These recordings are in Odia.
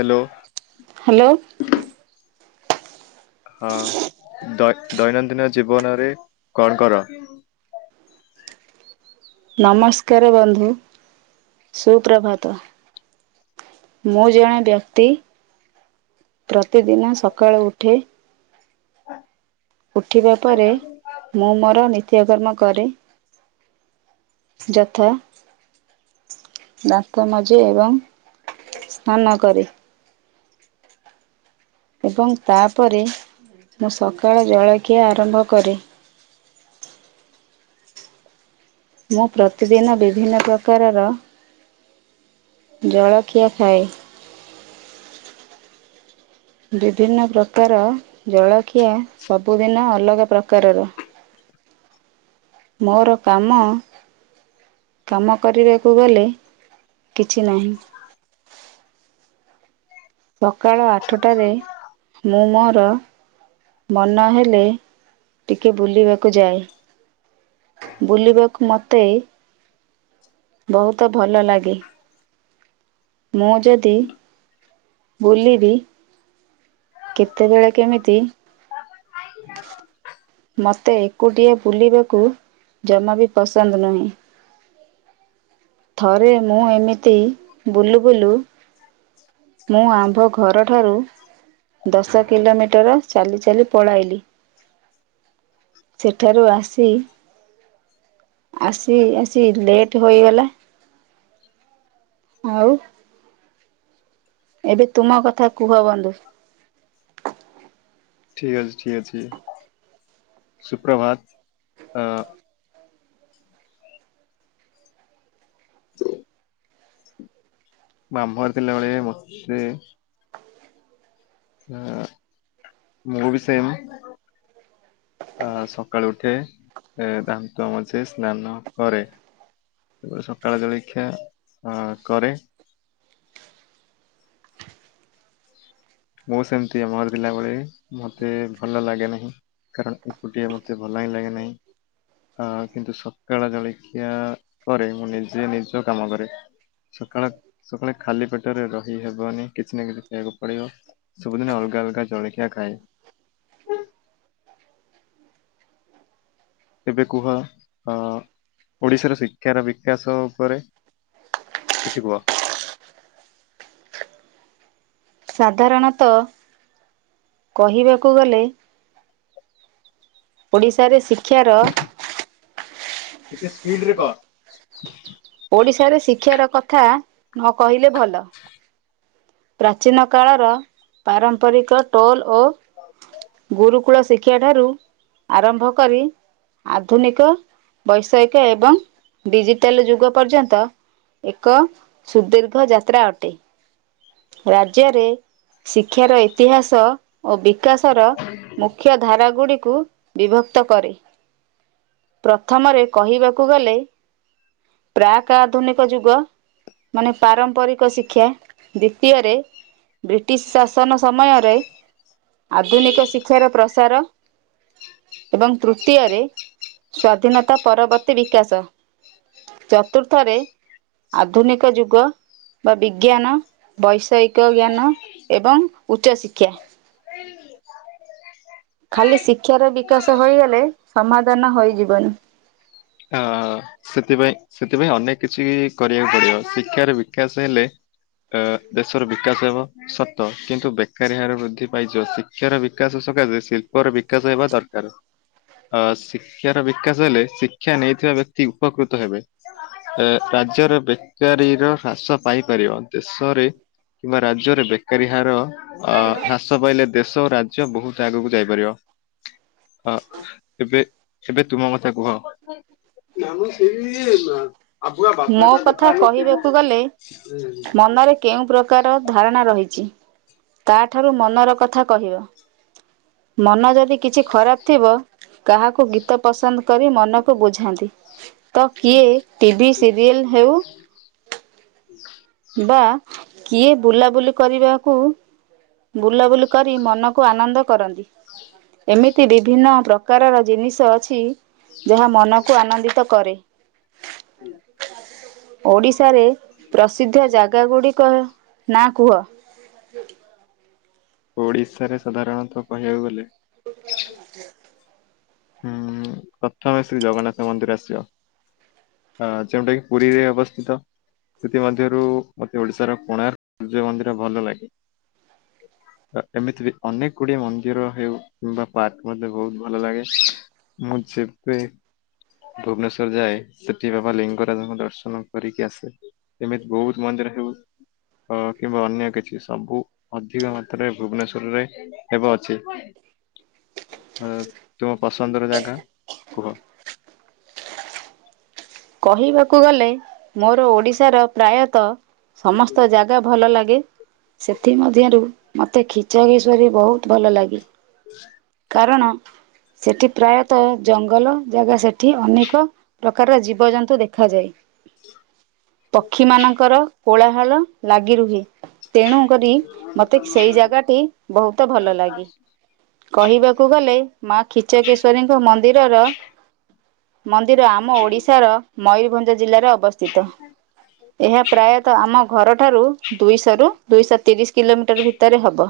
ହାଲୋ। ହାଲୋ। ହଁ ଦୈ-ଦୈନନ୍ଦିନ ଜୀବନରେ କଣ କର? ନମସ୍କାରେ ବନ୍ଧୁ ସୁପ୍ରଭାତ। ମୁଁ ଜଣେ ବ୍ୟକ୍ତି ପ୍ରତିଦିନ ସକାଳୁ ଉଠେ। ଉଠିବା ପରେ ମୁଁ ମୋର ନିତ୍ୟକର୍ମ କରେ। ଯଥା। ଦାନ୍ତ ମାଜେ ଏବଂ ସ୍ନାନ କରେ। ଏବଂ ତାପରେ ମୁଁ ସକାଳ ଜଳଖିଆ ଆରମ୍ଭ କରେ। ମୁଁ ପ୍ରତିଦିନ ବିଭିନ୍ନ ପ୍ରକାରର ଜଳଖିଆ ଖାଏ। ବିଭିନ୍ନ ପ୍ରକାର ଜଳଖିଆ ସବୁଦିନ ଅଲଗା ପ୍ରକାରର। ମୋର କାମ କାମ କରିବାକୁ ଗଲେ କିଛି ନାହିଁ। ସକାଳ ଆଠଟାରେ ମୁଁ ମୋର ମନ ହେଲେ ଟିକେ ବୁଲିବାକୁ ଯାଏ ବୁଲିବାକୁ ମତେ ବହୁତ ଭଲ ଲାଗେ। ମୁଁ ଯଦି ବୁଲିବି କେତେବେଳେ କେମିତି ଖାଇକି ଯାଉ। ମୋତେ ଏକୁଟିଆ ବୁଲିବାକୁ ଜମା ବି ପସନ୍ଦ ନୁହେଁ। ଥରେ ମୁଁ ଏମିତି ବୁଲୁ ବୁଲୁ ମୁଁ ଆମ୍ଭ ଘର ଠାରୁ ଦଶ କିଲୋମିଟର ଚାଲି ଚାଲି ପଳାଇଲି। ସେଠାରୁ ଆସି ଆସି ଆସି ଲେଟ୍ ହୋଇଗଲା ଆଉ ଏବେ ତୁମ କଥା କୁହ ବନ୍ଧୁ। ଠିକ୍ ଅଛି ଠିକ୍ ଅଛି ସୁପ୍ରଭାତ ଅ ହ ମାମୁଁ ଘରେ ଥିଲାବେଳେ ମୋତେ ଅ ମୁଁ ବି ସେମ୍ ଅ ସକାଳୁ ଉଠେ ଏ ଦାନ୍ତ ମଝେ ସ୍ନାନ କରେ। ଉ ସକାଳ ଜଳେଖିଆ ଅ କରେ। ମୁଁ ସେମତିଆ ମାମୁଁ ଘରେ ଥିଲାବେଳେ ମୋତେ ଭଲ ଲାଗେ ନାହିଁ। କାରଣ ଏକୁଟିଆ ମୋତେ ଭଲ ହିଁ ଲାଗେ ନାହିଁ। ଅ କିନ୍ତୁ ସକାଳ ଜଳେଖିଆ ପରେ ମୁଁ ନିଜେ ନିଜ କାମ କରେ। ସକାଳେ ସକାଳେ ଖାଲି ପେଟରେ ରହି ହେବନି କିଛି ନା କିଛି ଖାଇଆକୁ ପଡିବ। ସବୁଦିନେ ଅଲଗା ଅଲଗା ଜଳେଖିଆ ଖାଏ। ଏବେ କୁହ ଅ ଓଡିଶାର ଶିକ୍ଷାର ବିକାଶ ଉପରେ। କିଛି କୁହ? ସାଧାରଣତଃ କହିବାକୁ ଗଲେ ଓଡ଼ିଶାରେ ଶିକ୍ଷାର ଟକେ ସ୍ପିଡ଼ରେ କହ ଓଡିଶାରେ ଶିକ୍ଷାର କଥା ନ କହିଲେ ଭଲ। ପ୍ରାଚୀନ କାଳର ପାରମ୍ପରିକ ଟୋଲ୍ ଓ ଗୁରୁକୁଳ ଶିକ୍ଷାଠାରୁ ଆରମ୍ଭ କରି ଆଧୁନିକଜ ବୈସାୟିକ ଏବଂ ଡିଜିଟାଲ ଯୁଗ ପର୍ଯ୍ୟନ୍ତ ଏକ ସୁଦୀର୍ଘ ଯାତ୍ରା ଅଟେ। ରାଜ୍ୟରେ ଶିକ୍ଷାର ଇତିହାସ ଓ ବିକାଶର ମୁଖ୍ୟ ମୁଖ୍ୟ ଧାରାଗୁଡ଼ିକୁ ବିଭକ୍ତ କରେ ପ୍ରଥମରେ କହିବାକୁ ଗଲେ ପ୍ରାକ୍ ଆଧୁନିକ ଯୁଗ ମାନେ ପାରମ୍ପରିକ ଶିକ୍ଷା, ଦ୍ଵିତୀୟରେ ବ୍ରିଟିଶ ଶାସନ ସମୟରେ ଆଧୁନିକ ଶିକ୍ଷାର ପ୍ରସାର, ଏବଂ ତୃତୀୟରେ ସ୍ୟାଧୀନତା ପରବର୍ତ୍ତୀ ବିକାଶ। ଚତୁର୍ଥରେ ଆଧୁନିକ ଯୁଗ, ବା ବିଜ୍ଞାନ, ବୈଷୟିକ ଜ୍ଞାନ ଏବଂ ଉଚ୍ଚଶିକ୍ଷା। ଖାଲି ଶିକ୍ଷାର ବିକାଶ ହୋଇଗଲେ ସମାଧାନ ହୋଇଯିବନି। ଅ ସେଥିପାଇଁ ସେଥିପାଇଁ ଅନେକ କିଛି କରିବାକୁ ପଡିବ ଶିକ୍ଷାର ବିକାଶ ହେଲେ ଅ ଦେଶର ବିକାଶ ହେବ ସତ କିନ୍ତୁ ବେକାରୀ ହାର ବୃଦ୍ଧି ପାଇଯିବ ଶିକ୍ଷା ଶିକ୍ଷାର ବିକାଶ ସକାଶ ଶିଳ୍ପର ବିକାଶ ହେବା ଦରକାର। ଅ ଶିକ୍ଷାର ବିକାଶ ହେଲେ ଶିକ୍ଷା ଶିକ୍ଷା ନେଇଥିବା ବ୍ୟକ୍ତି ଉପକୃତ ହେବେ ରାଜ୍ୟର ବେକାରୀର ହ୍ରାସ ପାଇପାରିବ। ଦେଶରେ କିମ୍ବା ରାଜ୍ୟରେ ବେକାରୀ ହାର ଅ ହ୍ରାସ ପାଇଲେ ଦେଶ ଓ ରାଜ୍ୟ ବହୁତ ଆଗକୁ ଯାଇପାରିବ। [inaudible] ଅ ଏବେ ଏବେ ତୁମ କଥା କୁହ? [unintelligible] ଆଗୁଆ ମୋ ବାପାଟା କଥା ଦେଖାହେଲେ କହିବାକୁ ଗଲେ ସେ ହୁଁ ମନରେ କେଉଁ ପ୍ରକାର ଧାରଣା ରହିଛି ତାଠାରୁ ମନର କଥା କହିବ। ମନ ଯଦି କିଛି ଖରାପ ଥିବ କାହାକୁ ଗୀତ ପସନ୍ଦ କରି ମନକୁ ବୁଝାନ୍ତି। ତ କିଏ ଟିଭି ସିରିଏଲ୍ ହେଉ ବା କିଏ ବୁଲାବୁଲି କରିବାକୁ ବୁଲାବୁଲି କରି ମନକୁ ଆନନ୍ଦ କରନ୍ତି ଏମିତି ବିଭିନ୍ନ ପ୍ର ପ୍ରକାରର ଜିନିଷ ଅଛି ଯାହା ମନକୁ ଆନନ୍ଦିତ କରେ। ହୁଁ ଓଡ଼ିଶାରେ ପ୍ରସିଦ୍ଧ ଜାଗା ଗୁଡ଼ିକ ନାଁ କୁହ? ଓଡ଼ିଶାରେ ସାଧାରଣତଃ କହିବାକୁ ଗଲେ [inaudible] ହୁଁ ପ୍ରଥମେ ଶ୍ରୀ ଜଗନ୍ନାଥ ମନ୍ଦିର ଆସିବ। ହଁ ଯେଉଟା କିି ପୁରୀରେ ଅବସ୍ଥିତ। ସେଥିମଧ୍ୟରୁ ମତେ ଓଡ଼ିଶାର କୋଣାର୍କ ସୂର୍ଯ୍ୟ ମନ୍ଦିର ଭଲ ଲାଗେ। [inaudible] ଏମିତି ବି ଅନେକ ଗୁଡିଏ ମନ୍ଦିର ହେଉ କିମ୍ବା ପାର୍କ ମତେ ବହୁତ ଭଲ ଲାଗେ। ମୁଁ ଯେବେ ଭୁବନେଶ୍ଵର ଯାଏ ସେଠି ବାବା ଲିଙ୍ଗରାଜଙ୍କ ଦର୍ଶନ କରିକି ଆସେ ଏମିତି ବହୁତ ମନ୍ଦିର ହଉ। ଅ କିମ୍ବା ଅନ୍ୟ କିଛି ସବୁ। ଅଧିକ ମାତ୍ରାରେ ଭୁବନେଶ୍ୱର ରେ ହେବ ଅଛି। ଅ ତୁମ ପସନ୍ଦର ଜାଗା କୁହ? କହିବାକୁ ଗଲେ ମୋର ଓଡିଶାର ପ୍ରାୟତଃ ସମସ୍ତ ଜାଗା ଭଲ ଲାଗେ। ସେଥିମଧ୍ୟରୁ ମୋତେ ଖିଚରୀଶ୍ୱରୀ ବହୁତ ଭଲ ଲାଗେ। ହ କାରଣ ସେଠି ପ୍ରାୟତଃ ଜଙ୍ଗଲ ଜାଗା ସେଠି ଅନେକ ପ୍ରକାରର ଜୀବ ଯିବ ଯନ୍ତୁ ଦେଖାଯାଏ ପକ୍ଷୀ ମାନଙ୍କର କୋଳାହାଳ ଲାଗି ରୁହେ। ତେଣୁ କରି ମତେ ସେଇ ଜାଗାଟି ବହୁତ ଭଲ ଲାଗେ। କହିବାକୁ ଗଲେ ମା ଖିଚକେଶ୍ଵରୀଙ୍କ ମନ୍ଦିରର ମନ୍ଦିର ଆମ ଓଡ଼ିଶା ତ ମୟୂରଭଞ୍ଜ ଜିଲ୍ଲାରେ ଅବସ୍ଥିତ। ଏହା ପ୍ରାୟତଃ ଆମ ଘରଠାରୁ ଦୁଇଶହ ର ଦୁଇଶହ ତିରିଶ କିଲୋମିଟର ଭିତରେ ହବ।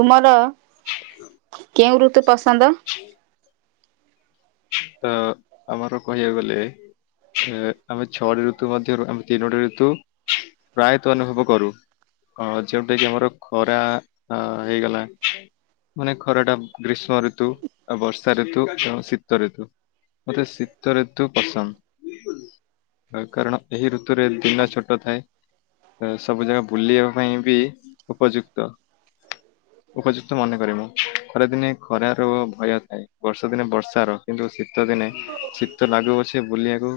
ତୁମର କେଉଁ ଋତୁ ପସନ୍ଦ? ଅ ଆମର କହିବାକୁ ଗଲେ ଆମେ ଛଅଟି ଋତୁ ମଧ୍ୟରୁ ଆମେ ତିନୋଟି ଋତୁ ପ୍ରାୟତଃ ଅନୁଭବ କରୁ। ହଁ ଯୋଉଟା କିି ଆମର ଖରା ଆ ହେଇଗଲା। ମାନେ ଖରା ଟା ଗ୍ରୀଷ୍ମ ଋତୁ ଆ ବର୍ଷା ଋତୁ କ ଶୀତ ତ ଋତୁ ମୋତେ ଶୀତ ଋତୁ ପସନ୍ଦ। କାରଣ ଏହି ଋତୁରେ ଦିନ ଛୋଟ ଥାଏ। ସବୁ ଜାଗା ବୁଲିବା ପାଇଁ ବି ଉପଯୁକ୍ତ। ଉପଯୁକ୍ତ ମନେ କରେ ମୁଁ ଖରାଦିନେ ଖରାର ଭୟ ଥାଏ ବର୍ଷା ଦିନେ ବର୍ଷାର କିନ୍ତୁ ଶୀତ ଦିନେ ଶୀତ ଲାଗୁଅଛେ ବୁଲିବାକୁ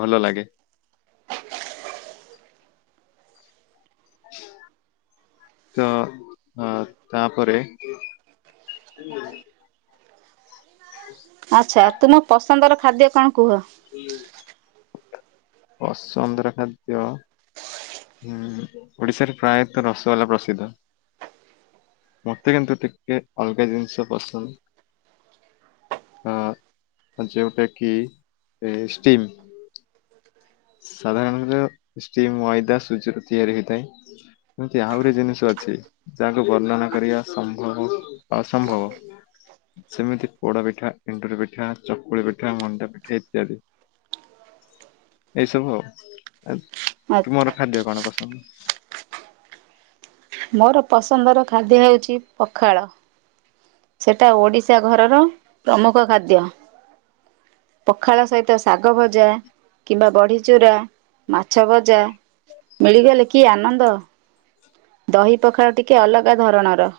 ଭଲ ଲାଗେ। ତ ଅ ତାପରେ ଆଚ୍ଛା ତୁମ ପସନ୍ଦର ଖାଦ୍ୟ କଣ କୁହ? ପସନ୍ଦର ଖାଦ୍ୟ ହୁଁ ଓଡିଶାରେ ପ୍ରାୟତଃ ରସଗୋଲା ପ୍ରସିଦ୍ଧ। ମତେ କିନ୍ତୁ ଟିକେ ଅଲଗା ଜିନିଷ ପସନ୍ଦ। ଅ ଯେଉଁଟା କିି ଏ ଷ୍ଟିମ୍। ସାଧାରଣତଃ ଷ୍ଟିମ ମଇଦା ସୁଜି ରୁ ତିଆରି ହେଇଥାଏ। ଏମିତି ଆହୁରି ଜିନିଷ ଅଛି। ଯାହାକୁ ବର୍ଣ୍ଣନା କରିବା ସମ୍ଭବ ଅସମ୍ଭବ। ସେମିତି ପୋଡା ପିଠା ଏଣ୍ଡୁରି ପିଠା ଚକୁଳି ପିଠା ମଣ୍ଡା ପିଠା ଇତ୍ୟାଦି। ଏଇସବୁ ଆଉ ତୁମର ଖାଦ୍ୟ କଣ ପସନ୍ଦ? ମୋର ପସନ୍ଦର ଖାଦ୍ୟ ହେଉଛି ପଖାଳ। ସେଇଟା ଓଡ଼ିଶା ଘରର ପ୍ରମୁଖ ଖାଦ୍ୟ। ପଖାଳ ସହିତ ଶାଗ ଭଜା କିମ୍ବା ବଢି ଚୂୁରା ମାଛ ଭଜା ମିଳିଗଲେ କି ଆନନ୍ଦ। ଦହି ପଖାଳ ଟିକେ ଅଲଗା ଧରଣର।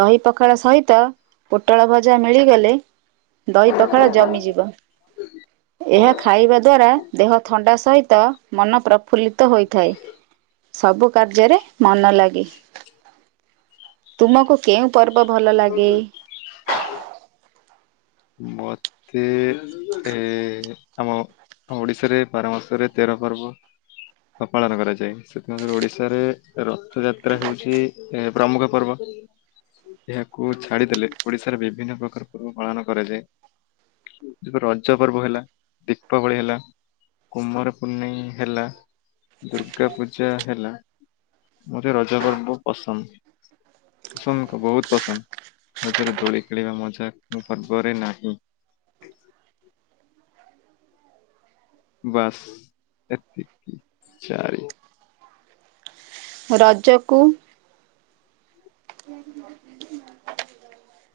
ଦହି ପଖାଳ ସହିତ ପୋଟଳ ଭଜା ମିଳିଗଲେ ଦହି ପଖାଳ ଜମିଯିବ। ଏହା ଖାଇବା ଦ୍ଵାରା ଦେହ ଥଣ୍ଡା ସହିତ ମନ ପ୍ରଫୁଲ୍ଲିତ ହୋଇଥାଏ ସବୁ କାର୍ଯ୍ୟରେ ମନ ଲାଗେ, ତୁମକୁ କେଉଁ ପର୍ବ ଭଲ ଲାଗେ? ମତେ ଏ ଆମ ଓଡିଶାରେ ବାର ମାସରେ ତେର ପର୍ବ। ପାଳନ କରାଯାଏ, ସେଥିମଧ୍ୟରୁ ଓଡିଶାରେ ରଥ ଯାତ୍ରା ହଉଛି ଏ ପ୍ରମୁଖ ପର୍ବ ଏହାକୁ ଛାଡିଦେଲେ ଓଡିଶାରେ ବିଭିନ୍ନ ପ୍ରକାର ପର୍ବ ପାଳନ କରାଯାଏ ରଜ ପର୍ବ ହେଲା ଦୀପାବଳି ହେଲା। କୁମାର ପୂନେଇଁ ହେଲା ଦୁର୍ଗା ପୂଜା ହେଲା। ମୋତେ ରଜ ପର୍ବ ବୋହୁତ୍ ପସନ୍ଦ୍। ପସନ୍ଦ୍ କ ବୋହୁତ୍ ପସନ୍ଦ୍ ରଜରେ ଦୋଳି ଖେଳିବା ମଜା ପର୍ବରେ ନାହିଁ। ବାସ୍ ଏତିକି ଚାରି ରଜକୁ ସେ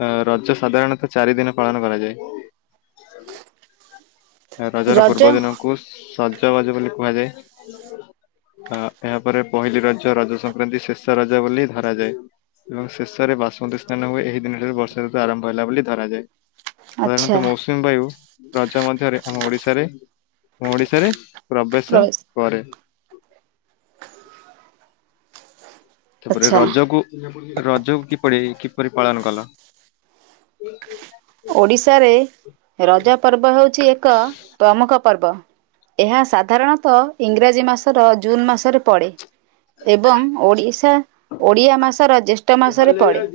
ଅଁ ରଜ ସାଧାରଣତଃ ଚାରି ଦିନ ପାଳନ କରାଯାଏ। ରଜାର ରଜ ପୂର୍ବ ଦିନକୁ ସଜବାଜ ବୋଲି କୁହାଯାଏ। ଅ ଏହାପରେ ପହିଲି ରଜ, ରଜ ସଂକ୍ରାନ୍ତି ଶେଷ ରଜ ବୋଲି ଧରାଯାଏ। ଏବଂ ଶେଷରେ ବାସୁମତୀ ସ୍ନାନ ହୁଏ ଏହି ଦିନ ଏବେ ବର୍ଷା ଋତୁ ଆରମ୍ଭ ହେଲା ବୋଲି ଧରାଯାଏ, ଆଚ୍ଛା ସାଧାରଣତଃ ମସ୍ ଲ ବାୟୁ ରଜ ମଧ୍ୟରେ ଆମ ଓଡିଶାରେ ଆମ ଓଡିଶାରେ ପ୍ରବେଶ କରେ। ତାପରେ ଆଚ୍ଛା ରଜକୁ ରଜ କିପରି କିପରି ପାଳନ କଲ? ଓଡ଼ିଶାରେ ରଜ ପର୍ବ ହୋଉଛି ଏକ ପ୍ରମୁଖ ପର୍ବ। ଏହା ସାଧାରଣତଃ ଇଂରାଜୀ ମାସର ଜୁନ୍ ମାସରେ ପଡ଼େ। ଏବଂ ଓଡ଼ିଶା ଓଡ଼ିଆ ମାସର ଜ୍ୟେଷ୍ଠ ମାସରେ ପଡ଼େ।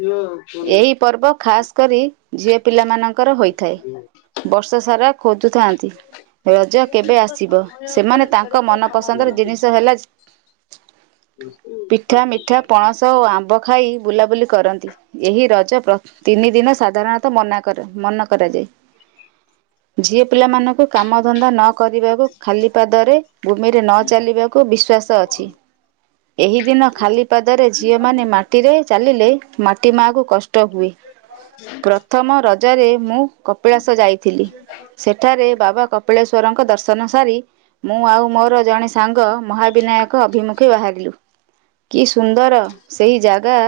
ଏହି ପର୍ବ ଖାସ୍ କରି ଝିଅ ପିଲା ମାନଙ୍କର ହୋଇଥାଏ। ବର୍ଷ ସାରା ଖୋଜୁଥାନ୍ତି। ରଜ କେବେ ଆସିବ ସେମାନେ ତାଙ୍କ ମନ ପସନ୍ଦର ଜିନିଷ ହେଲା ପିଠା ମିଠା ପଣସ ଓ ଆମ୍ବ। ଖାଇ ବୁଲାବୁଲି କରନ୍ତି ଏହି ରଜ ତିନି ଦିନ ସାଧାରଣ ତ ମନା କର ମନା କରାଯାଏ ଝିଅ ପିଲା ମାନଙ୍କୁ କାମଧନ୍ଦା ନ କରିବାକୁ ଖାଲି ପାଦରେ ଭୂମିରେ ନ ଚାଲିବାକୁ ବିଶ୍ଵାସ ଅଛି। ଏହି ଦିନ ଖାଲି ପାଦରେ ଝିଅ ମାନେ ମାଟିରେ ଚାଲିଲେ ମାଟି ମାକୁ କଷ୍ଟ ହୁଏ। ପ୍ରଥମ ରଜରେ ମୁଁ କପିଳାସ ଯାଇଥିଲି, ସେ ଠାରେ ବାବା କପିଳେଶ୍ୱରଙ୍କ ଦର୍ଶନ ସାରି ମୁଁ ଆଉ ମୋର ଜଣେ ସାଙ୍ଗ ମହାବିନାୟକ ଅଭିମୁ ଖେ ବାହାରିଲୁ କି ସୁନ୍ଦର ସେଇ ଜାଗା।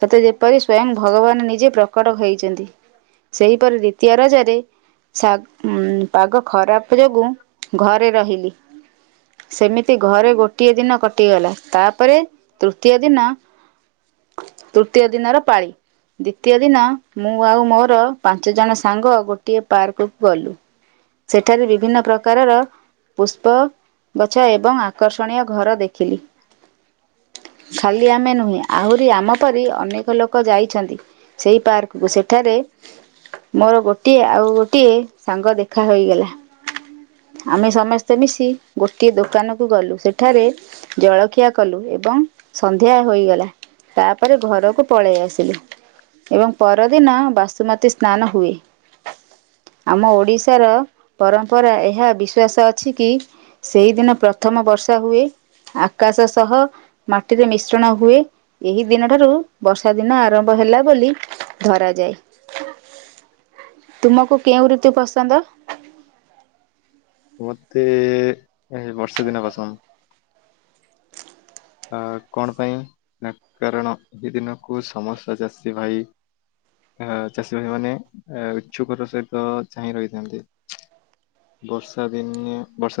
ସତେ ଯେପରି ସ୍ଵୟଂ ଭଗବାନ ନିଜେ ପ୍ରକଟ ହେଇଛନ୍ତି ସେହିପରି ଦ୍ୱିତୀୟ ରଜରେ ସା ପାଗ ଖରାପ୍ ଯୋଗୁ ଘରେ ରହିଲି। ସେମିତି ଘରେ ଗୋଟିଏ ଦିନ କଟିଗଲା ତାପରେ ତୃତୀୟ ଦିନ ତୃତୀୟ ଦିନର ପାଳି ଦ୍ଵିତୀୟ ଦିନ ମୁଁ ଆଉ ମୋର ପାଞ୍ଚ ଜଣ ସାଙ୍ଗ ଗୋଟିଏ ପାର୍କକୁ ଗଲୁ। ସେଠାରେ ବିଭିନ୍ନ ପ୍ରକାରର ପୁଷ୍ପ ଗଛ ଏବଂ ଆକର୍ଷଣୀୟ ଘର ଦେଖିଲି। ଖାଲି ଆମେ ନୁହେଁ ଆହୁରି ଆମ ପରି ଅନେକ ଲୋକ ଯାଇଛନ୍ତି ସେଇ ପାର୍କ। ଏବଂ ସେଠାରେ ମୋର ଗୋଟିଏ, ଆଉ ଗୋଟିଏ ସାଙ୍ଗ ଦେଖା ହୋଇଗଲା। ଆମେ ସମସ୍ତେ ମିଶି ଗୋଟିଏ ଦୋକାନକୁ ଗଲୁ, ସେଠାରେ ଜଳଖିଆ କଲୁ ଏବଂ ସନ୍ଧ୍ୟା ହୋଇଗଲା। ତାପରେ ଘରକୁ ପଳେଇ ଆସିଲି ଏବଂ ପରଦିନ ବାସୁମତୀ ସ୍ନାନ ହୁଏ। ଆମ ଓଡ଼ିଶାର ପରମ୍ପରା ଏହା ବିଶ୍ୱାସ ଅଛି କି ସେଇଦିନ ପ୍ରଥମ ବର୍ଷା ହୁଏ, ଆକାଶ ସହ ମାଟିରେ ମିଶ୍ରଣ ହୁଏ, ଏହି ଦିନ ଠାରୁ ବର୍ଷା ଦିନ ଆରମ୍ଭ ହେଲା ବୋଲି ଧର ଯାଏ, ତୁମକୁ କେଉଁ ଋତୁ ପସନ୍ଦ? ମତେ ଏ ବର୍ଷେ ଦିନ ପସନ୍ଦ। ଅ କଣ ପାଇଁ ନା କାରଣ ଏହି ଦିନକୁ ସମସ୍ତ ଚାଷୀ ଭାଇ ଅ ଚାଷୀ ଭାଇ ମାନେ ଉଚଛୁକର ସହିତ ଚାହିଁ ରହିଥାନ୍ତି। ବର୍ଷା ଦିନିଆ ବର୍ଷା ଦିନ